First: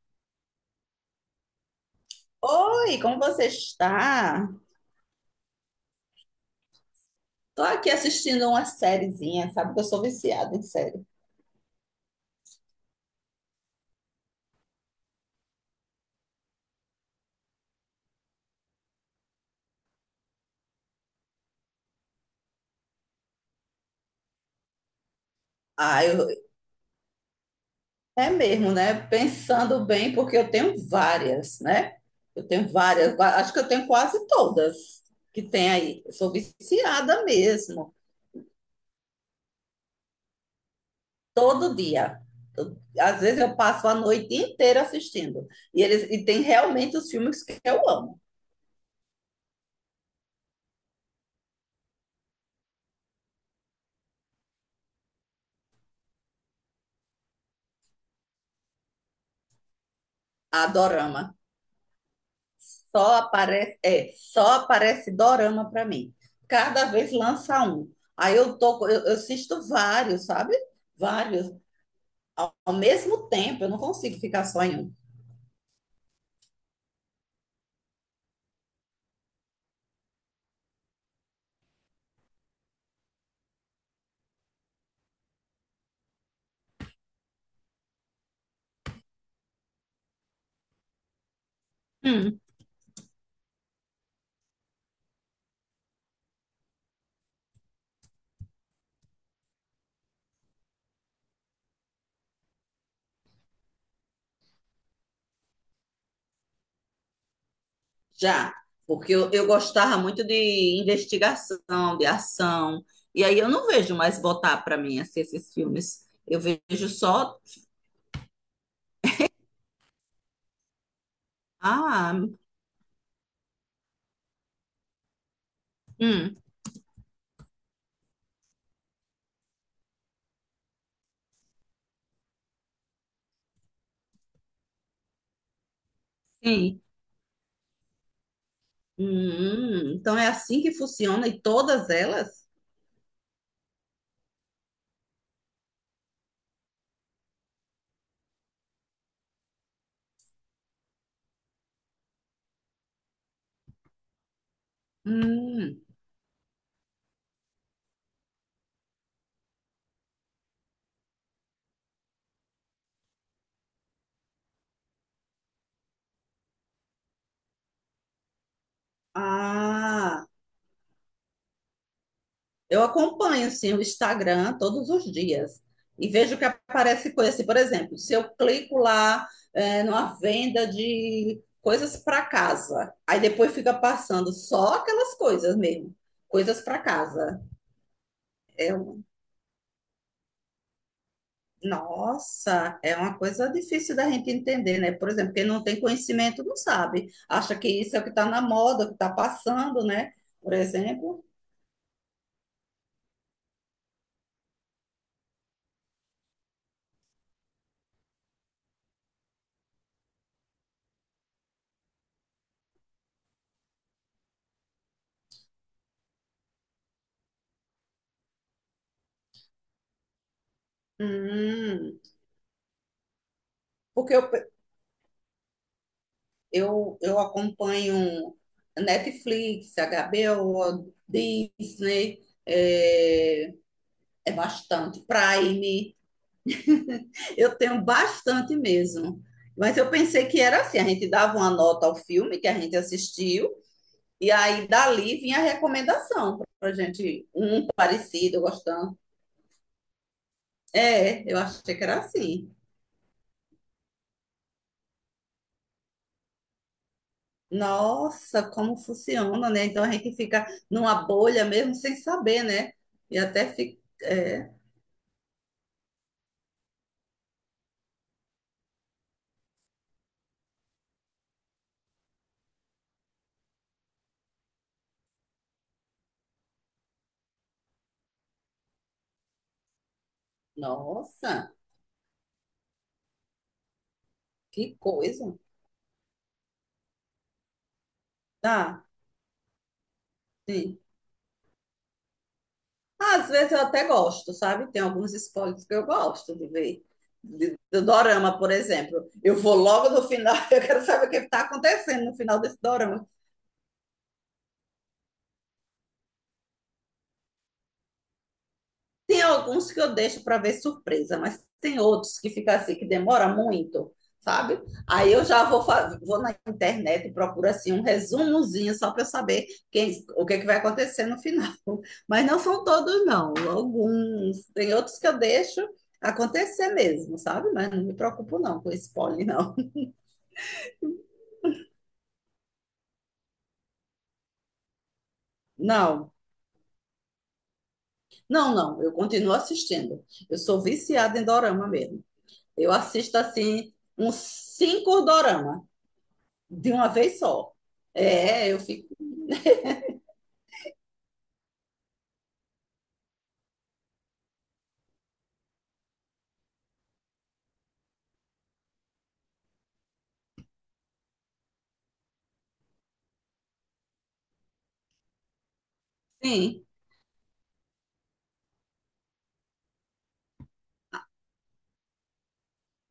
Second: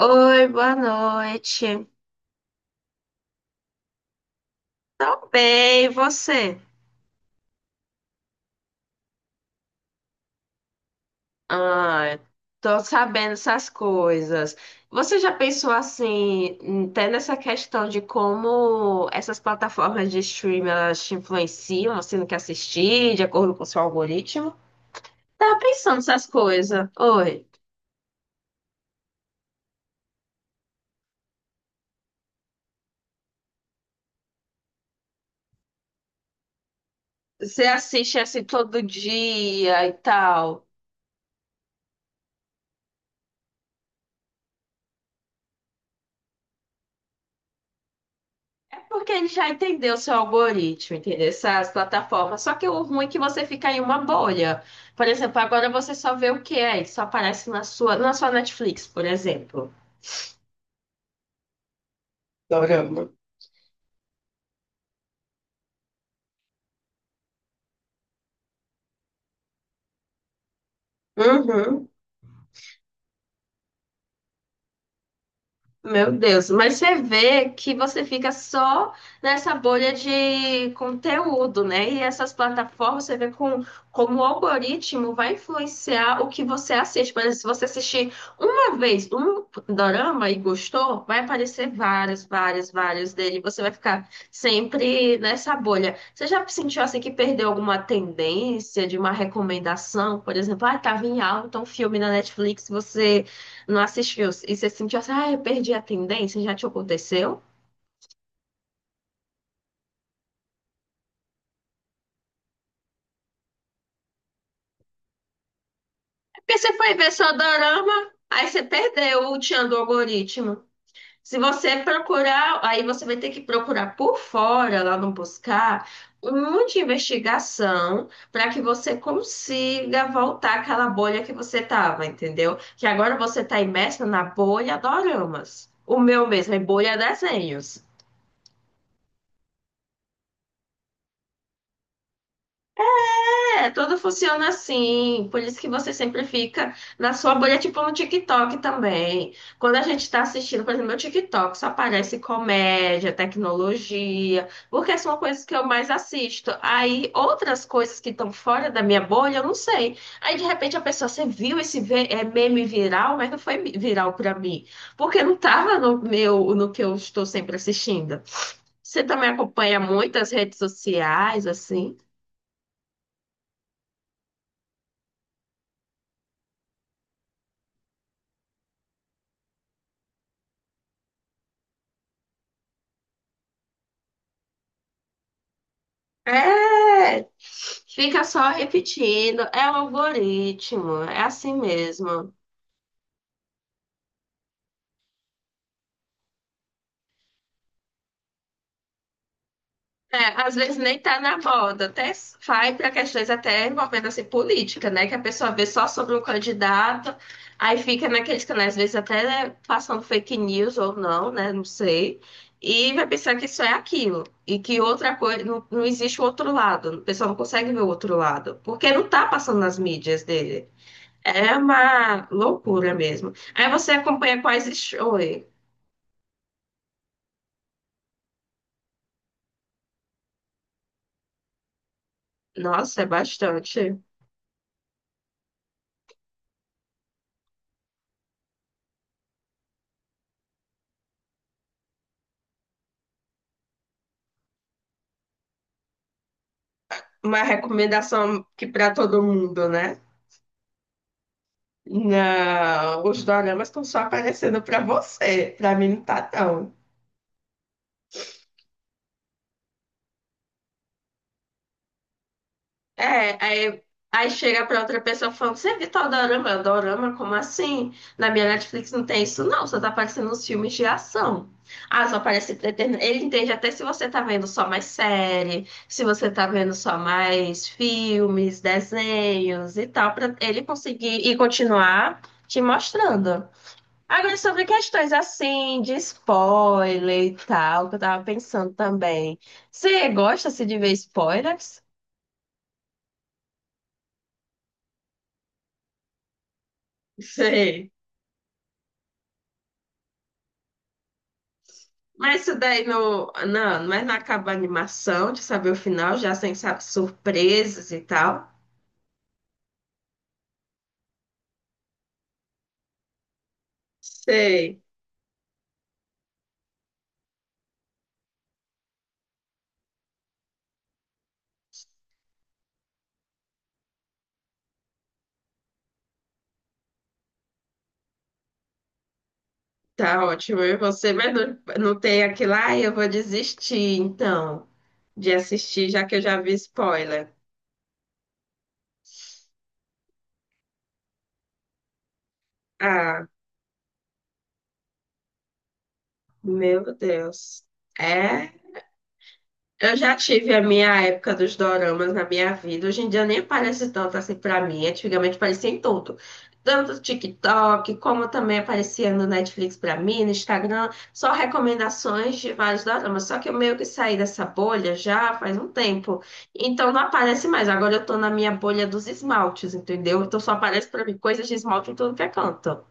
Oi, boa noite. Oi, como você está? Tô bem, e você? Tô aqui assistindo uma sériezinha, sabe que eu sou viciada em série. Ah, tô sabendo essas coisas. Você já pensou assim, até nessa questão de como essas plataformas de streaming elas te influenciam, assim, no que assistir, de acordo com o seu algoritmo? Tava pensando Ah, essas eu, coisas. Oi, é mesmo, né? Pensando bem, porque eu tenho várias, né? Eu tenho várias, acho que eu tenho quase todas que tem aí. Eu sou viciada você mesmo. assiste assim todo dia e tal. Todo dia. Às vezes eu passo a noite inteira assistindo. E eles e tem realmente os filmes que eu amo. É porque ele já entendeu o seu algoritmo, entendeu? Essas plataformas. Só que o ruim é que você fica em uma bolha. Por exemplo, agora você só vê o que é, ele só aparece na sua Netflix, por exemplo. A dorama. Dorama. Só aparece, é, só aparece dorama para mim. Cada vez lança um. Aí eu assisto vários, sabe? Vários. Uhum. Ao mesmo tempo, eu não consigo ficar só em um. Meu Deus, mas você vê que você fica só nessa bolha de conteúdo, né? E essas plataformas, você vê com, como o algoritmo vai influenciar o que você assiste. Por exemplo, se você assistir uma vez um dorama e gostou, vai aparecer vários Hum. vários vários dele. Você vai ficar sempre nessa bolha. Você já sentiu assim que perdeu alguma tendência de uma recomendação? Por exemplo, ah, estava em alta um filme na Netflix, você não assistiu e você sentiu assim, ah, eu perdi a tendência, já te aconteceu? Já, porque eu gostava muito de investigação, de ação, e aí eu não vejo mais botar para mim assim, esses filmes. É, Eu porque você vejo foi ver só só. dorama, aí você perdeu o tchan do algoritmo. Se você Ah, procurar, aí você vai ter que procurar por fora, lá no buscar, hum, um monte de investigação para que você consiga voltar àquela bolha que você tava, entendeu? Que agora você tá imersa na bolha doramas. O meu mesmo é sim. bolha desenhos. Então é assim que funciona e todas elas? É, tudo funciona assim. Por isso que você sempre fica na sua bolha, tipo no TikTok também. Quando a gente está assistindo, por exemplo, meu TikTok só aparece comédia, tecnologia, porque são coisas que eu Hum, mais assisto. Aí outras coisas que estão fora da minha bolha, eu não sei. Aí de repente a pessoa, você viu é, meme viral, mas não foi viral para mim, porque não estava no que eu estou sempre assistindo. Você também acompanha ah, muitas redes sociais, assim? eu acompanho sim o Instagram todos os dias e vejo que aparece coisa assim, por exemplo, se eu clico lá é, numa venda de coisas para casa, aí depois fica passando só aquelas coisas mesmo, coisas para É, casa. fica só É um. repetindo, é o algoritmo, é assim mesmo. Nossa, é uma coisa difícil da gente entender, né? Por exemplo, quem não tem conhecimento não sabe. Acha que isso é o que está na moda, o que está passando, né? É, Por às vezes nem tá exemplo. na moda, até vai para questões até envolvendo assim, política, né? Que a pessoa vê só sobre um candidato, aí fica naqueles canais, às vezes até né, passando fake news ou não, né? Não sei. E vai pensar que isso é aquilo, e que outra coisa, não, não existe o outro lado, o pessoal não consegue ver o outro lado, porque não tá passando nas mídias dele. É Hum, uma loucura mesmo. Aí você porque eu, acompanha quais shows. eu, eu acompanho Netflix, HBO, Disney, Nossa, é é, bastante. é bastante, Prime. Eu tenho bastante mesmo. Mas eu pensei que era assim, a gente dava uma nota ao filme que a gente assistiu, e aí dali vinha a recomendação pra gente. Uma Um parecido, recomendação que para gostando. todo mundo, né? É, eu achei que era assim. Não, os doramas estão só aparecendo para você. Para mim não tá, não. Nossa, como funciona, né? Então a gente fica numa bolha mesmo sem saber, né? E É, até fica. aí, aí É. chega pra outra pessoa falando, você viu tal dorama? Eu, dorama? Como assim? Na minha Netflix não tem isso, não. Só tá aparecendo os filmes de ação. Ah, só aparece ele entende até se você tá vendo só mais série, se você tá vendo só mais filmes, desenhos e tal, pra ele conseguir e Nossa, continuar te mostrando. Agora, sobre que questões coisa. assim, de spoiler e tal, que eu tava pensando Tá, também. Você gosta assim, de sim. ver spoilers? Às vezes eu até gosto, sabe? Tem alguns spoilers que eu gosto de ver. Do Sei. dorama, por exemplo. Eu vou logo no final, eu quero saber o que está acontecendo no final Mas isso desse daí dorama. não, mas não acaba a animação de saber o final, já sem saber surpresas e tal. Tem alguns que eu deixo para ver surpresa, mas tem outros que fica assim, que demora muito, sabe? Sei, Aí eu já vou, vou na internet e procuro assim um resumozinho só para eu saber quem, o que, é que vai acontecer no final. Mas não são todos, não. Alguns. Tem outros que eu deixo acontecer mesmo, sabe? Mas não me preocupo não com spoiler, não. tá ótimo. E você, mas não, não tem aquilo, ai, eu vou desistir, então, de assistir, já Não, que eu já vi spoiler. não, não. Eu continuo assistindo. Eu sou viciada em dorama mesmo. Eu assisto Ah, assim uns 5 dorama de uma meu vez só. Deus. É, É, eu fico, eu já tive a minha época dos doramas na minha vida. Hoje em dia nem aparece tanto assim pra mim. Antigamente aparecia em tudo. Tanto no TikTok, como também aparecia no Netflix pra mim, no Instagram. Só recomendações de vários doramas. Só que eu meio que saí dessa bolha já faz um tempo. sim. Então não aparece mais. Agora eu tô na minha bolha dos esmaltes, entendeu? Então só aparece pra mim coisas de esmalte em tudo que é canto.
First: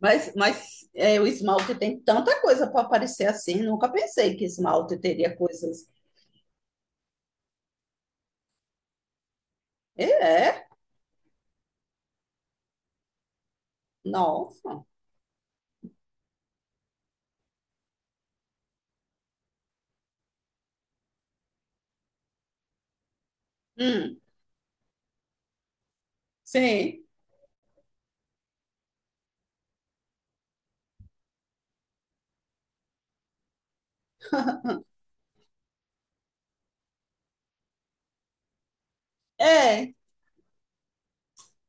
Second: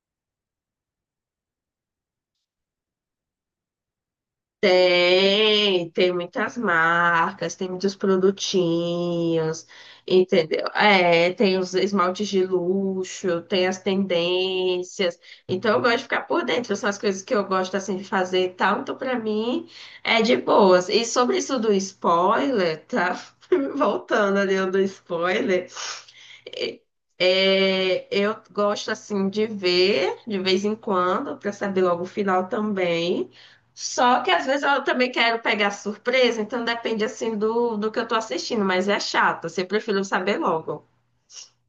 Mas, mas o esmalte tem tanta coisa para aparecer assim. Nunca pensei que esmalte teria coisas. Tem, tem muitas marcas, tem muitos produtinhos, É, entendeu? é, É, tem os esmaltes de luxo, tem as nossa. tendências. Então eu gosto de ficar por dentro, são as coisas que eu gosto assim de fazer e tal. Então pra mim é de boas. E sobre isso do spoiler, tá? Hum, Voltando ali ao do spoiler. sim. É, eu gosto assim de ver de vez em quando para saber logo o final também. Só que às vezes eu também quero pegar surpresa, então depende assim do que eu tô assistindo, mas é chato, assim, eu É, prefiro saber logo.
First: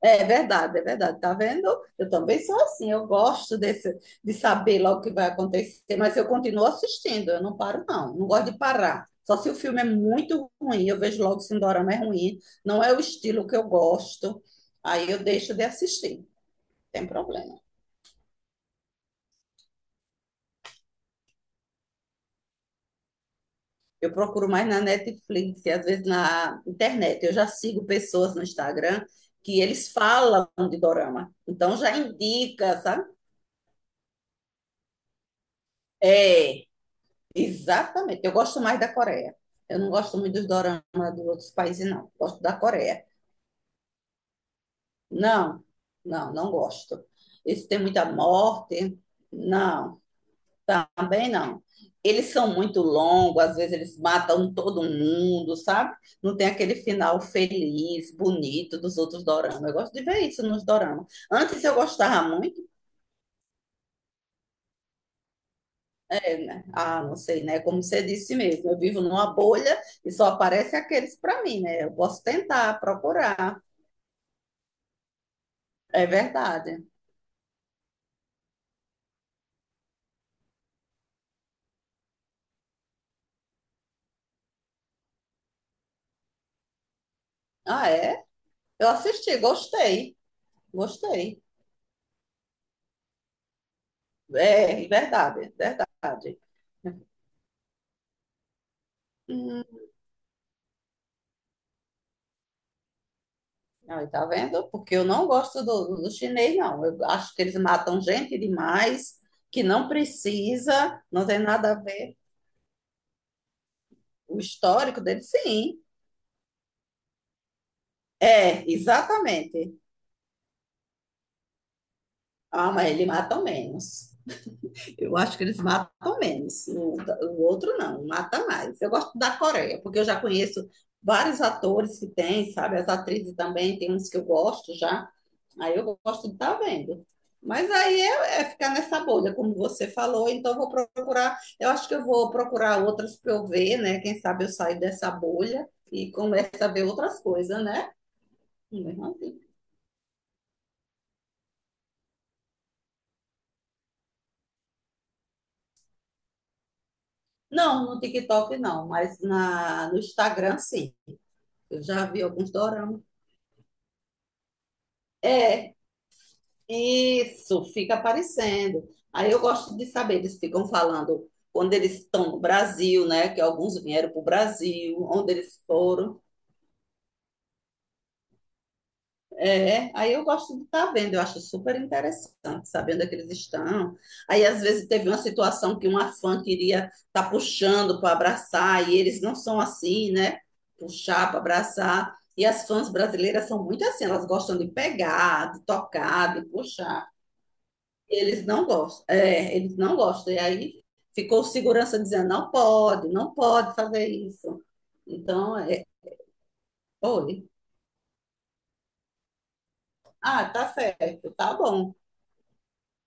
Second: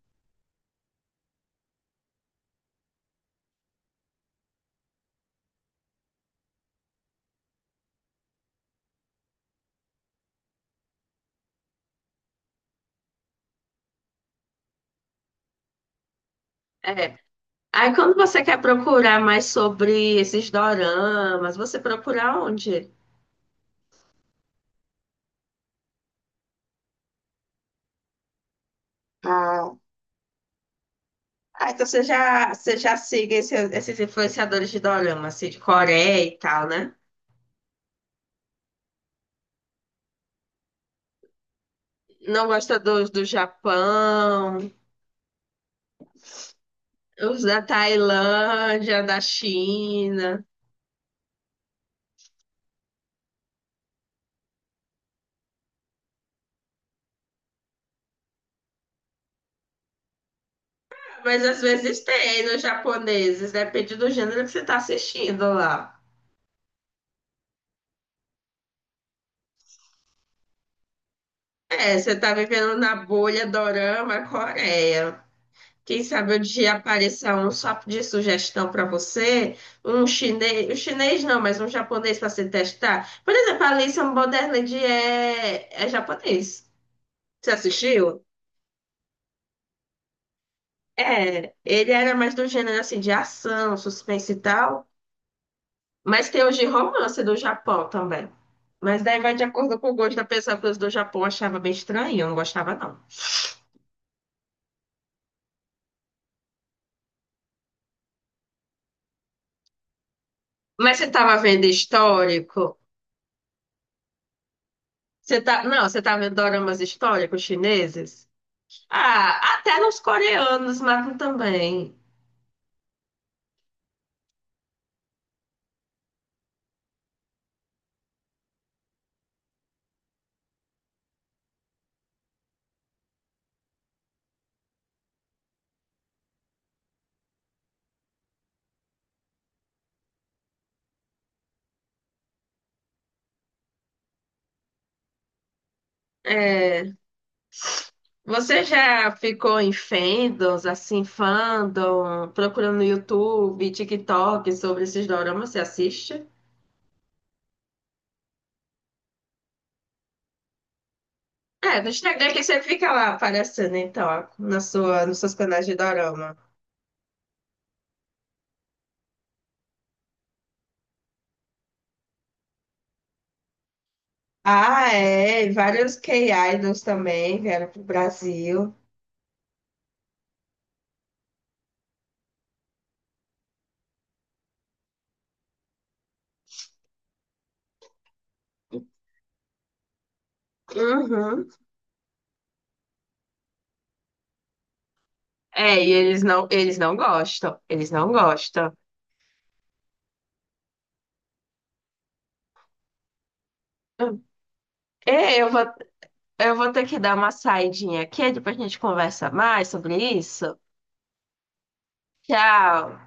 é verdade, é verdade. Tá vendo? Eu também sou assim. Eu gosto desse, de saber logo o que vai acontecer, mas eu continuo assistindo. Eu não paro, não. Não gosto de parar. Só se o filme é muito ruim, eu vejo logo se o dorama é ruim. Não é o estilo que eu gosto. Aí eu deixo de assistir. Tem É. problema. Aí quando você quer procurar mais sobre esses doramas, você procura onde? Eu procuro mais na Netflix e às vezes na internet. Eu já sigo pessoas no Instagram que Ah, eles falam de dorama. ah, Então então já você já, indica, sabe? siga esses influenciadores de dorama, assim, de Coreia e É, tal, né? exatamente. Eu gosto mais da Coreia. Eu não gosto muito dos doramas dos outros países, não. Gosto Não da gosta Coreia. dos do Japão. Não, não, não gosto. Os da Isso tem muita morte. Tailândia, da Não. China. Também não. Eles são muito longos, às vezes eles matam todo mundo, sabe? Não tem aquele final feliz, bonito dos outros doramas. Eu gosto de ver isso nos doramas. Mas às Antes eu vezes gostava tem nos muito, japoneses, depende do gênero que você está assistindo lá. é, né? Ah, não sei, né? Como você disse mesmo, eu vivo numa bolha e só aparecem aqueles para mim, né? Eu É, você posso tá tentar vivendo na bolha procurar. dorama Coreia. Quem É sabe um dia verdade. apareça um só de sugestão para você, um chinês não, mas um japonês para você testar. Por exemplo, Alice in Borderland é, é japonês. Você Ah, assistiu? é? Eu assisti, gostei. Gostei. É, ele era mais do gênero assim de ação, suspense e tal. É, verdade, Mas verdade. tem os de romance do Japão também. Mas daí vai de Hum, acordo com o gosto da pessoa, porque os do Japão eu achava bem estranho, eu não gostava, não. Aí, tá vendo? Porque eu não gosto do chinês, não. Eu acho que eles matam gente demais, que não Mas precisa, você não tem tava vendo nada a ver. histórico? O histórico dele, Você tá... sim. Não, você tava vendo doramas históricos chineses? É, Ah, exatamente. até nos coreanos matam também. Ah, mas eles matam menos. Eu acho que eles matam menos. O outro não, mata mais. Eu gosto da Coreia, porque eu já conheço vários atores que tem, sabe? As atrizes também, tem uns que eu gosto já. Aí eu gosto de estar vendo. Mas aí é ficar nessa bolha, como você falou. Então eu vou procurar. Eu acho que eu vou procurar outras para eu ver, né? Quem sabe eu saio dessa bolha e começo a ver É, outras coisas, né? você já ficou em fandoms, assim, fandom, procurando no YouTube, TikTok sobre esses doramas? Você assiste? Não, no TikTok não, mas no Instagram sim. É, Eu no já vi Instagram que alguns você fica doramas. lá aparecendo, então, ó, na sua, nos seus canais de É, dorama. isso, fica aparecendo. Aí eu gosto de saber, eles ficam falando quando eles estão no Brasil, né? Que alguns vieram para o Ah, Brasil, onde é. E eles vários foram. K-idols também vieram pro Brasil. É, aí eu gosto de estar vendo, eu acho super interessante, sabendo onde é que eles estão. Aí às vezes teve uma situação que uma fã queria estar puxando para abraçar, e eles não são assim, né? Puxar para Uhum. abraçar. E as fãs brasileiras são muito assim, elas gostam de pegar, de É, e tocar, de eles não puxar. gostam. Eles não Eles não gostam. gostam. É, eles não gostam. E aí ficou o segurança dizendo, não pode, não pode fazer isso. É, Então, é, eu vou ter que dar uma oi. saidinha aqui, depois a gente conversa mais sobre Ah, isso. tá certo, tá bom. Tchau.